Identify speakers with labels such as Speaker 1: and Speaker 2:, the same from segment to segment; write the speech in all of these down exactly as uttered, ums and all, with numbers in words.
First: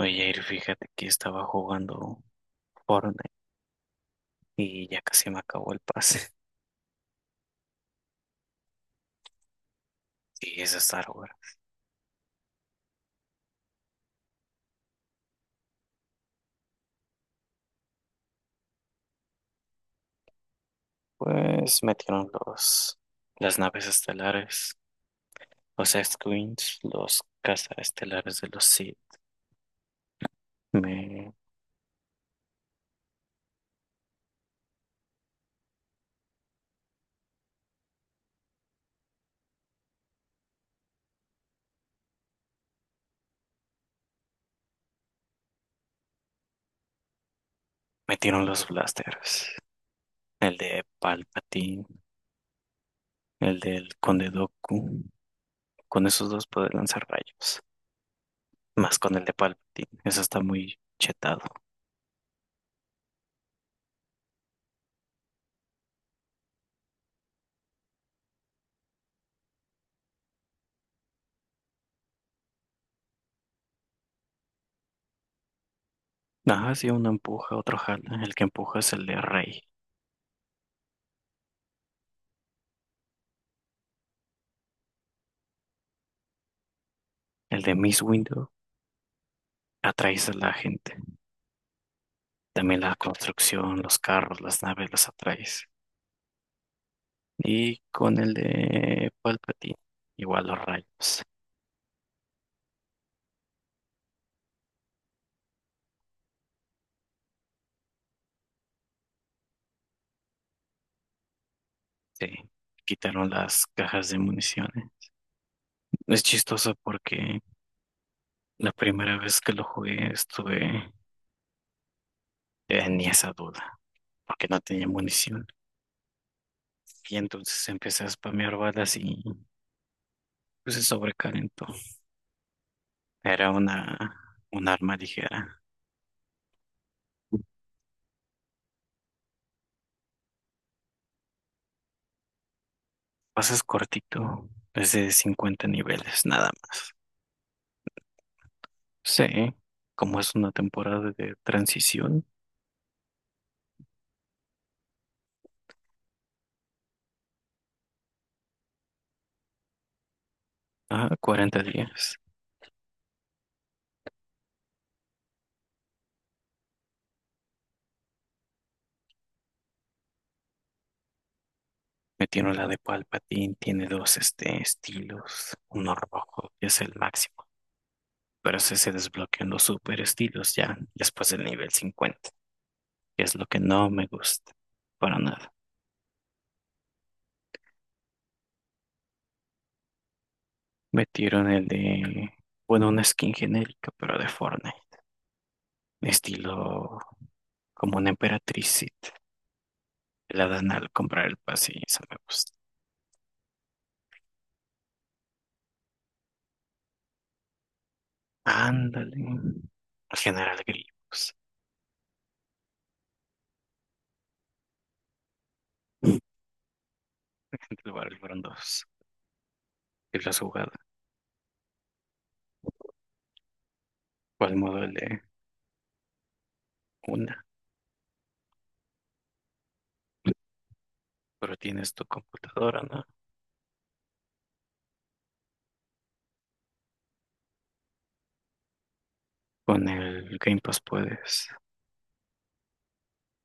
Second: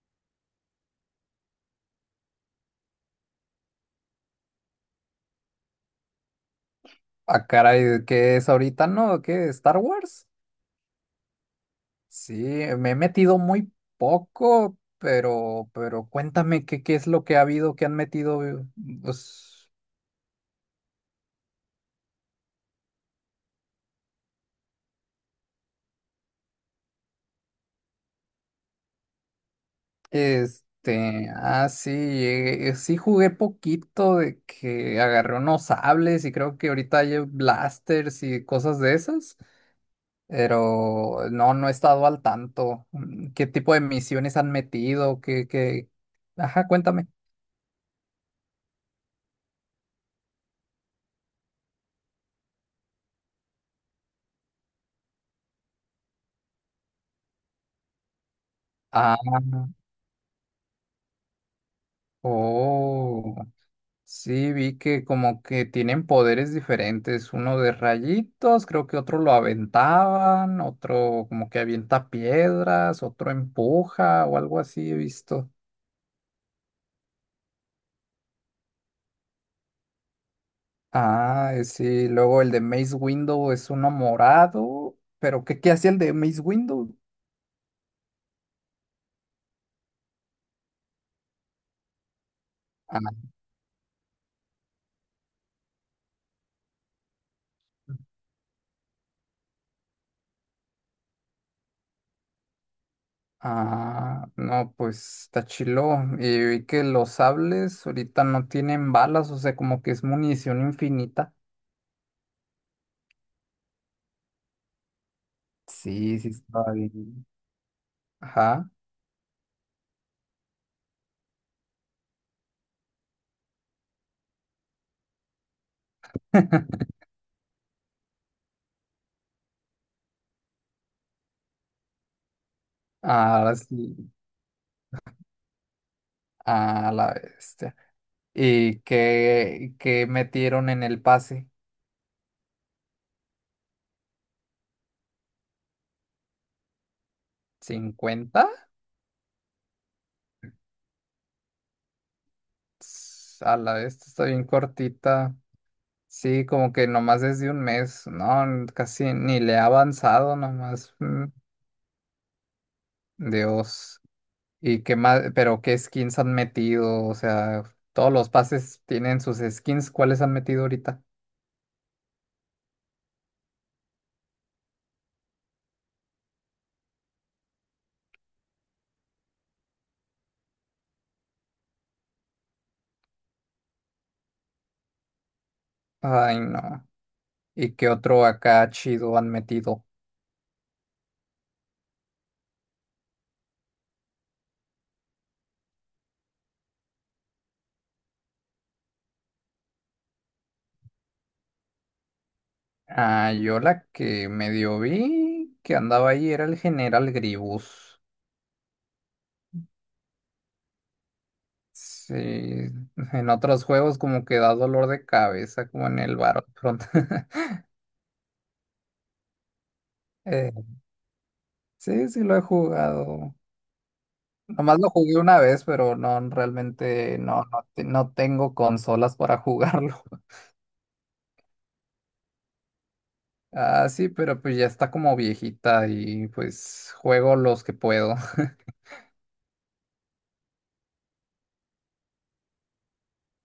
Speaker 1: Oye, Jair, fíjate que estaba jugando Fortnite y ya casi me acabó el pase.
Speaker 2: Ah, caray, ¿qué es ahorita, no? ¿Qué? ¿Star Wars?
Speaker 1: Y es de Star Wars.
Speaker 2: Sí, me he metido muy poco, pero, pero cuéntame qué, qué es lo que ha habido, qué han metido. eh, Pues,
Speaker 1: Pues metieron los, las naves estelares, los X-Wings, los estelares de los Sith.
Speaker 2: este,
Speaker 1: Me
Speaker 2: ah, sí, eh, sí jugué poquito de que agarré unos sables y creo que ahorita hay blasters y cosas de esas, pero no, no he estado al tanto. Mm, ¿Qué tipo de misiones han metido? ¿Qué, qué? Ajá, cuéntame.
Speaker 1: metieron los blasters, el de Palpatine, el del Conde Dooku. Con esos dos puedes lanzar rayos, más con
Speaker 2: Ah,
Speaker 1: el de Palpatine. Eso está muy chetado.
Speaker 2: oh. Sí, vi que como que tienen poderes diferentes, uno de rayitos, creo que otro lo aventaban, otro como que avienta piedras, otro empuja o algo así he visto.
Speaker 1: Ajá, sí, uno empuja, otro jala. El que empuja es el de Rey.
Speaker 2: Ah, eh, sí, luego el de Mace Window es uno morado, pero ¿qué, ¿qué hacía el de Mace Window?
Speaker 1: El de Miss Windu atraes a la gente. También la
Speaker 2: Ah,
Speaker 1: construcción, los carros, las naves, los atraes. Y con el de Palpatine, igual los rayos.
Speaker 2: ah, no, pues está chilo. Y vi que los sables ahorita no tienen balas, o sea, como que es munición infinita.
Speaker 1: Sí, quitaron las cajas de municiones.
Speaker 2: Sí,
Speaker 1: Es
Speaker 2: sí, está
Speaker 1: chistoso
Speaker 2: bien.
Speaker 1: porque
Speaker 2: Ajá.
Speaker 1: la primera vez que lo jugué estuve en esa duda, porque no tenía munición. Y entonces empecé a spamear balas y pues, se sobrecalentó. Era
Speaker 2: Ah,
Speaker 1: una,
Speaker 2: sí,
Speaker 1: un arma ligera.
Speaker 2: a la bestia. ¿Y qué, ¿qué metieron en el pase?
Speaker 1: Pasas cortito, es de cincuenta niveles, nada.
Speaker 2: Cincuenta.
Speaker 1: Sí, como es una temporada de transición,
Speaker 2: Ts, a la bestia, está bien cortita. Sí, como que nomás es de un mes, ¿no? n- Casi ni le ha avanzado nomás.
Speaker 1: ah,
Speaker 2: mm,
Speaker 1: cuarenta días.
Speaker 2: Dios. ¿Y qué más? ¿Pero qué skins han metido? O sea, todos los pases tienen sus skins. ¿Cuáles han metido ahorita?
Speaker 1: Metieron la de Palpatine, tiene dos este, estilos, uno rojo, que es el máximo, pero ese se desbloquean los super estilos ya después del nivel cincuenta, que es lo que no me gusta, para nada.
Speaker 2: Ay, no. ¿Y qué otro acá chido han metido?
Speaker 1: Metieron el de, bueno, una skin genérica, pero de Fortnite, estilo como una emperatriz, Sith. La dan al comprar el pase y eso me gusta.
Speaker 2: Ah, yo la que medio vi que andaba ahí era el General Gribus.
Speaker 1: Ándale, el general Grievous.
Speaker 2: Sí, en otros juegos como que da dolor de cabeza, como en el Battlefront.
Speaker 1: Entre el barril fueron dos. Y la
Speaker 2: Eh,
Speaker 1: jugada.
Speaker 2: sí, sí lo he jugado.
Speaker 1: ¿Cuál modo
Speaker 2: Nomás
Speaker 1: de
Speaker 2: lo jugué una vez, pero no, realmente no,
Speaker 1: una?
Speaker 2: no, te- no tengo consolas para jugarlo.
Speaker 1: Pero tienes tu computadora, ¿no?
Speaker 2: Ah, sí, pero pues ya está como viejita y pues juego los que puedo.
Speaker 1: Con el Game Pass puedes,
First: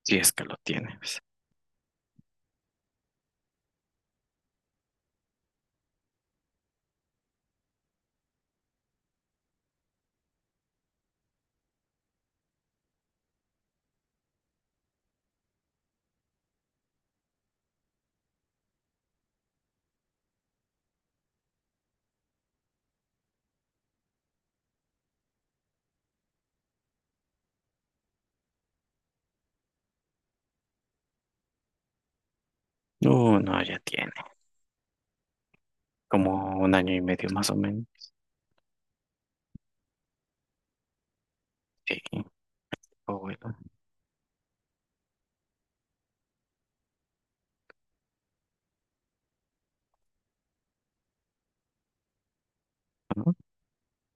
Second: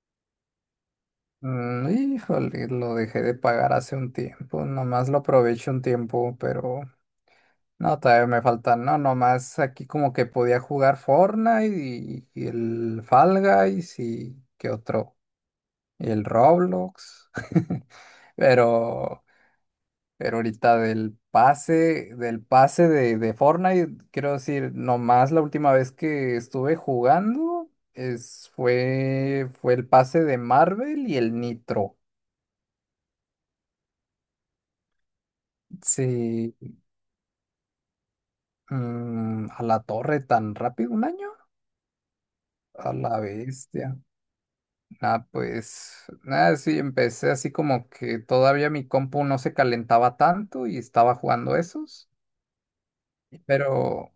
Speaker 1: si es que lo tienes.
Speaker 2: Mm, Híjole, lo dejé de pagar hace un tiempo, nomás lo aprovecho un tiempo, pero no, todavía me faltan, no, nomás aquí como que podía jugar Fortnite y, y el Fall Guys y qué otro, y el Roblox, pero, pero ahorita del pase, del pase de, de Fortnite, quiero decir, nomás la última vez que estuve jugando es, fue, fue el pase de Marvel y el Nitro.
Speaker 1: No, no, ya tiene.
Speaker 2: Sí,
Speaker 1: Como un año y medio más o menos.
Speaker 2: mm, a la torre tan rápido un año,
Speaker 1: Sí,
Speaker 2: a la
Speaker 1: o bueno,
Speaker 2: bestia. Ah, pues nada, sí, empecé así como que todavía mi compu no se calentaba tanto y estaba jugando esos,
Speaker 1: ¿no?
Speaker 2: pero,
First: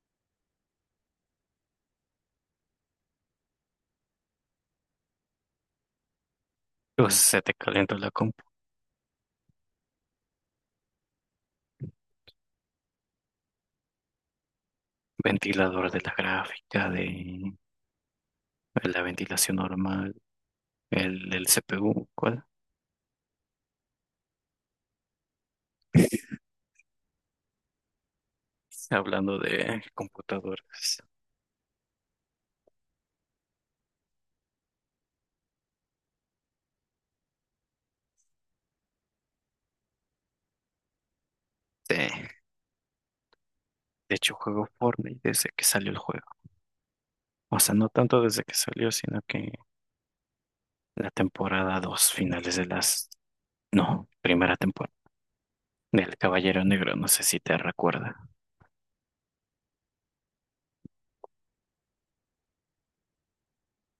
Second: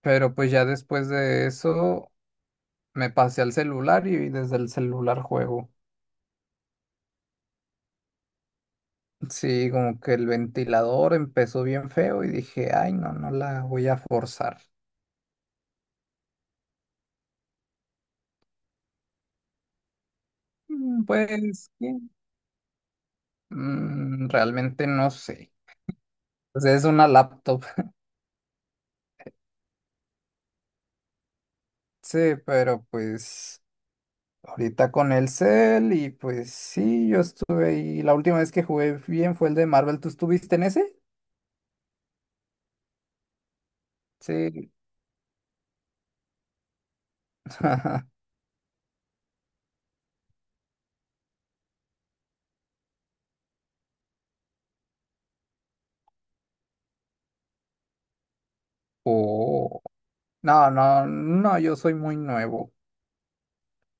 Speaker 2: pero pues ya después de eso me pasé al celular y desde el celular juego.
Speaker 1: Pues se te calienta la compu.
Speaker 2: Sí, como que el ventilador empezó bien feo y dije, ay, no, no la voy a forzar.
Speaker 1: Ventilador de la gráfica, de la ventilación normal,
Speaker 2: Mm,
Speaker 1: el del
Speaker 2: pues, ¿qué?
Speaker 1: C P U, ¿cuál?
Speaker 2: Mm, realmente no sé. Pues es una laptop.
Speaker 1: Hablando de computadoras.
Speaker 2: Sí, pero pues... Ahorita con el Cell y pues sí, yo estuve ahí. La última vez que jugué bien fue el de Marvel. ¿Tú estuviste en ese?
Speaker 1: Sí. De hecho, juego
Speaker 2: Sí.
Speaker 1: Fortnite desde que salió el juego. O sea, no tanto desde que salió, sino que la temporada dos finales de las... No, primera temporada del Caballero Negro, no sé si te recuerda.
Speaker 2: Oh. No, no, no, yo soy muy nuevo.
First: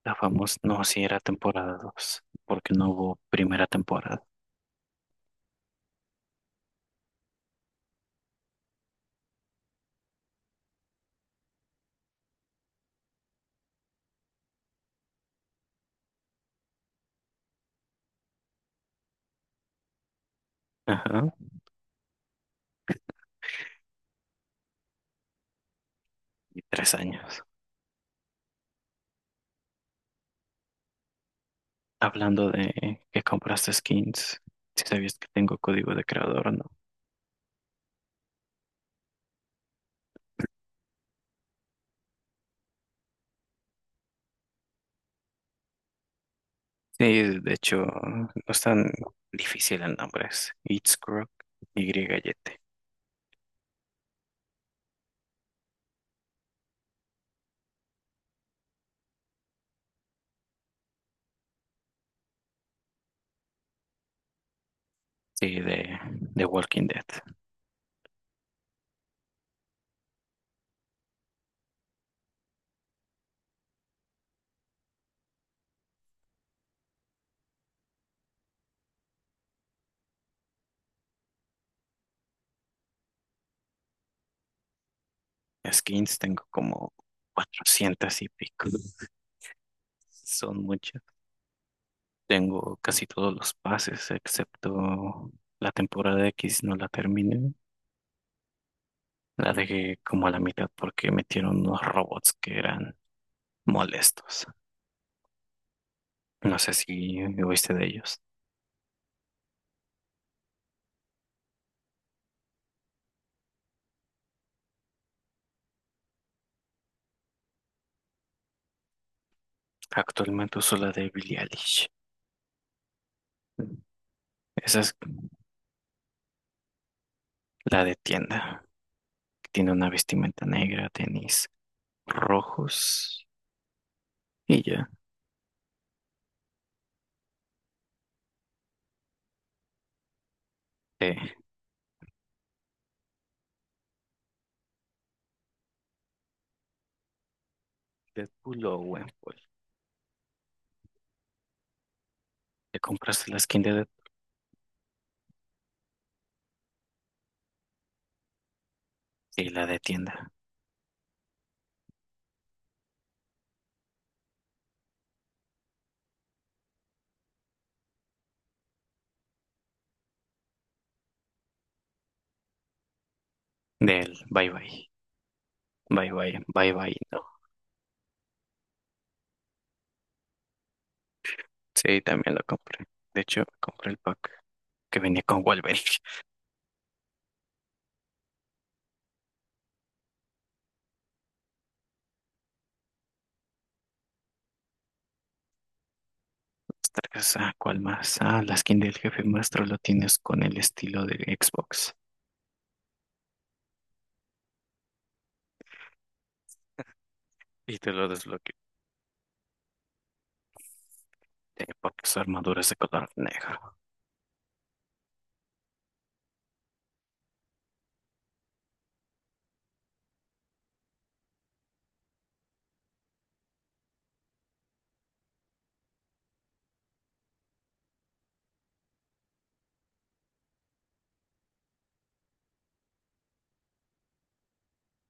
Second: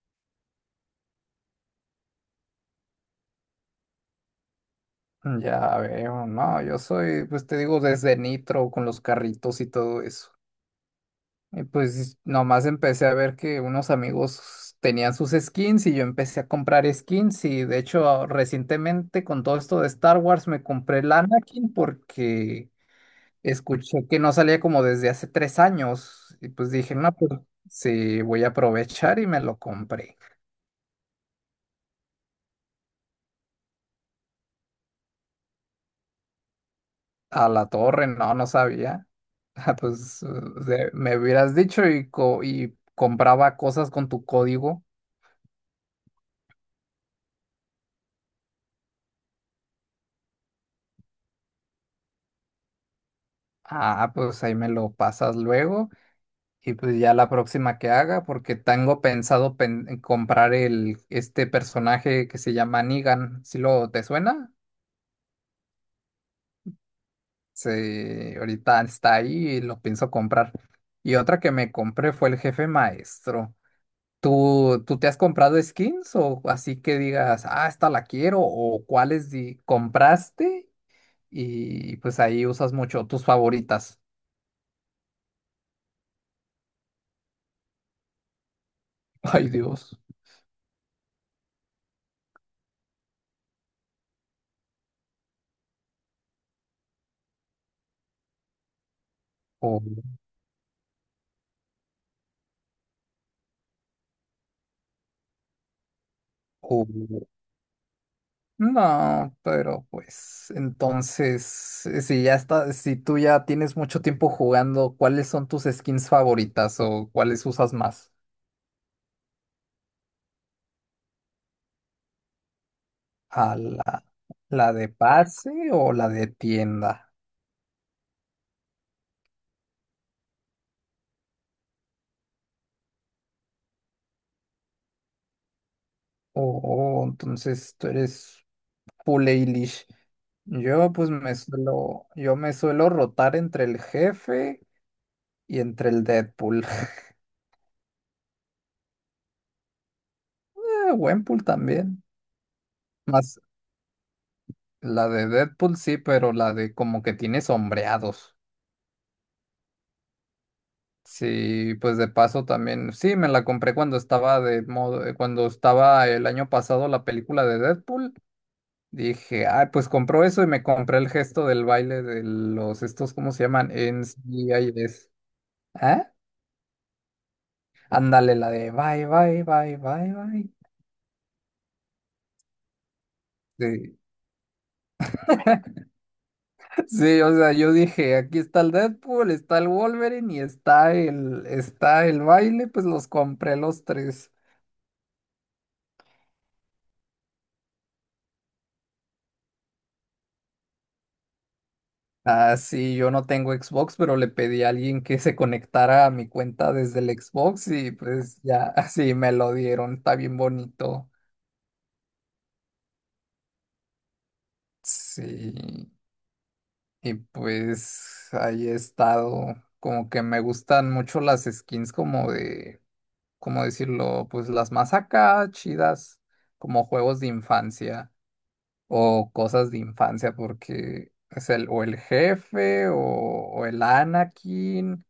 Speaker 1: La famosa... No, sí era temporada dos porque no hubo primera temporada.
Speaker 2: Ya veo, no, yo soy, pues te digo, desde Nitro con los carritos y todo eso. Y pues nomás empecé a ver que unos amigos tenían sus skins y yo empecé a comprar skins y de hecho recientemente con todo esto de Star Wars me compré el
Speaker 1: Ajá,
Speaker 2: Anakin porque escuché que no salía como desde hace tres años y
Speaker 1: y
Speaker 2: pues
Speaker 1: tres
Speaker 2: dije, no, pues
Speaker 1: años.
Speaker 2: sí, voy a aprovechar y me lo compré.
Speaker 1: Hablando de que compraste skins, si sabías que tengo código de creador, ¿no?
Speaker 2: A la torre, no, no sabía. Ah, Pues de- me hubieras dicho y, co- y compraba cosas con tu código.
Speaker 1: Sí, de hecho, no es tan difícil el nombre, es It's Croc, Y-Y-T,
Speaker 2: Ah, pues ahí me lo pasas luego y pues ya la próxima que haga, porque tengo pensado pen- comprar el, este personaje que se llama Negan. ¿Si lo te suena?
Speaker 1: sí, de, de Walking Dead.
Speaker 2: Sí, ahorita está ahí y lo pienso comprar. Y otra que me compré fue el jefe maestro. ¿Tú, ¿tú te has comprado skins o así que digas, ah, esta la quiero o cuáles di- compraste y pues ahí usas mucho tus favoritas?
Speaker 1: Skins, tengo como cuatrocientas y pico.
Speaker 2: Ay, Dios.
Speaker 1: Son muchas. Tengo casi todos los pases, excepto la temporada X, no la terminé. La
Speaker 2: O,
Speaker 1: dejé como a la mitad porque metieron unos robots que eran molestos. No sé si
Speaker 2: o-
Speaker 1: oíste de ellos.
Speaker 2: No, pero pues entonces, eh, si ya está, si tú ya tienes mucho tiempo jugando, ¿cuáles son tus skins favoritas o cuáles usas más?
Speaker 1: Actualmente uso la de Billie Eilish.
Speaker 2: ¿A la, la
Speaker 1: Esa
Speaker 2: de
Speaker 1: es
Speaker 2: pase o la de tienda?
Speaker 1: la de tienda. Tiene una vestimenta negra, tenis rojos y ya.
Speaker 2: Oh, entonces tú eres full Eilish. Yo pues
Speaker 1: De
Speaker 2: me suelo, yo me suelo rotar entre el jefe y entre el Deadpool.
Speaker 1: Deadpool o Gwenpool.
Speaker 2: Buen pool también.
Speaker 1: ¿Te compraste
Speaker 2: Más
Speaker 1: la skin de
Speaker 2: la de Deadpool sí, pero la de como que tiene sombreados.
Speaker 1: sí, la de tienda.
Speaker 2: Sí, pues de paso también. Sí, me la compré cuando estaba de modo, cuando estaba el año pasado la película de Deadpool. Dije, ah, pues compró eso y me compré el gesto del baile de los estos, ¿cómo se llaman? En
Speaker 1: Del bye bye.
Speaker 2: N C I S.
Speaker 1: Bye
Speaker 2: ¿Ah?
Speaker 1: bye. Bye bye. No.
Speaker 2: Ándale, la de bye, bye, bye, bye, bye.
Speaker 1: Sí, también lo compré. De hecho, compré el
Speaker 2: Sí.
Speaker 1: pack que venía con Wolverine.
Speaker 2: Sí, o sea, yo dije, aquí está el Deadpool, está el Wolverine y está el, está el baile, pues los compré los tres.
Speaker 1: Ostras, ah, ¿cuál más? Ah, la skin del jefe maestro lo tienes con el estilo de Xbox.
Speaker 2: Ah, sí, yo no tengo Xbox, pero le pedí a alguien que se conectara a mi cuenta desde el Xbox
Speaker 1: Y te
Speaker 2: y
Speaker 1: lo
Speaker 2: pues
Speaker 1: desbloqueo,
Speaker 2: ya, así me lo dieron, está bien bonito.
Speaker 1: eh, porque su armadura es de color negro.
Speaker 2: Sí. Y pues ahí he estado, como que me gustan mucho las skins como de, ¿cómo decirlo? Pues las más acá chidas, como juegos de infancia o cosas de infancia, porque es el o el jefe o, o el Anakin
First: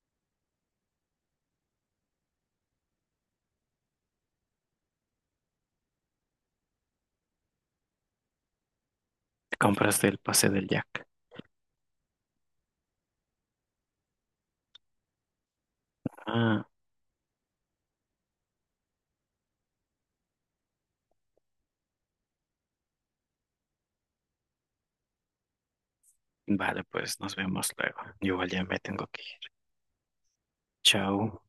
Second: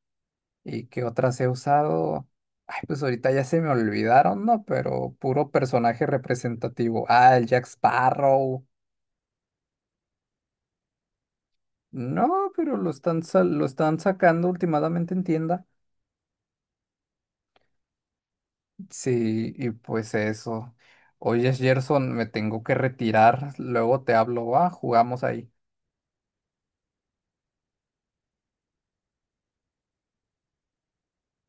Speaker 2: y qué otras he usado. Ay, pues ahorita ya se me olvidaron, ¿no? Pero puro personaje representativo. Ah, el Jack Sparrow.
Speaker 1: Te compras el pase del Jack.
Speaker 2: No, pero lo están, sa- lo están sacando últimamente en tienda.
Speaker 1: Ah,
Speaker 2: Sí, y pues eso. Oye, Gerson, me tengo que retirar. Luego te hablo, va, jugamos ahí.
Speaker 1: vale, pues nos vemos luego. Yo igual ya me tengo que ir. Chao.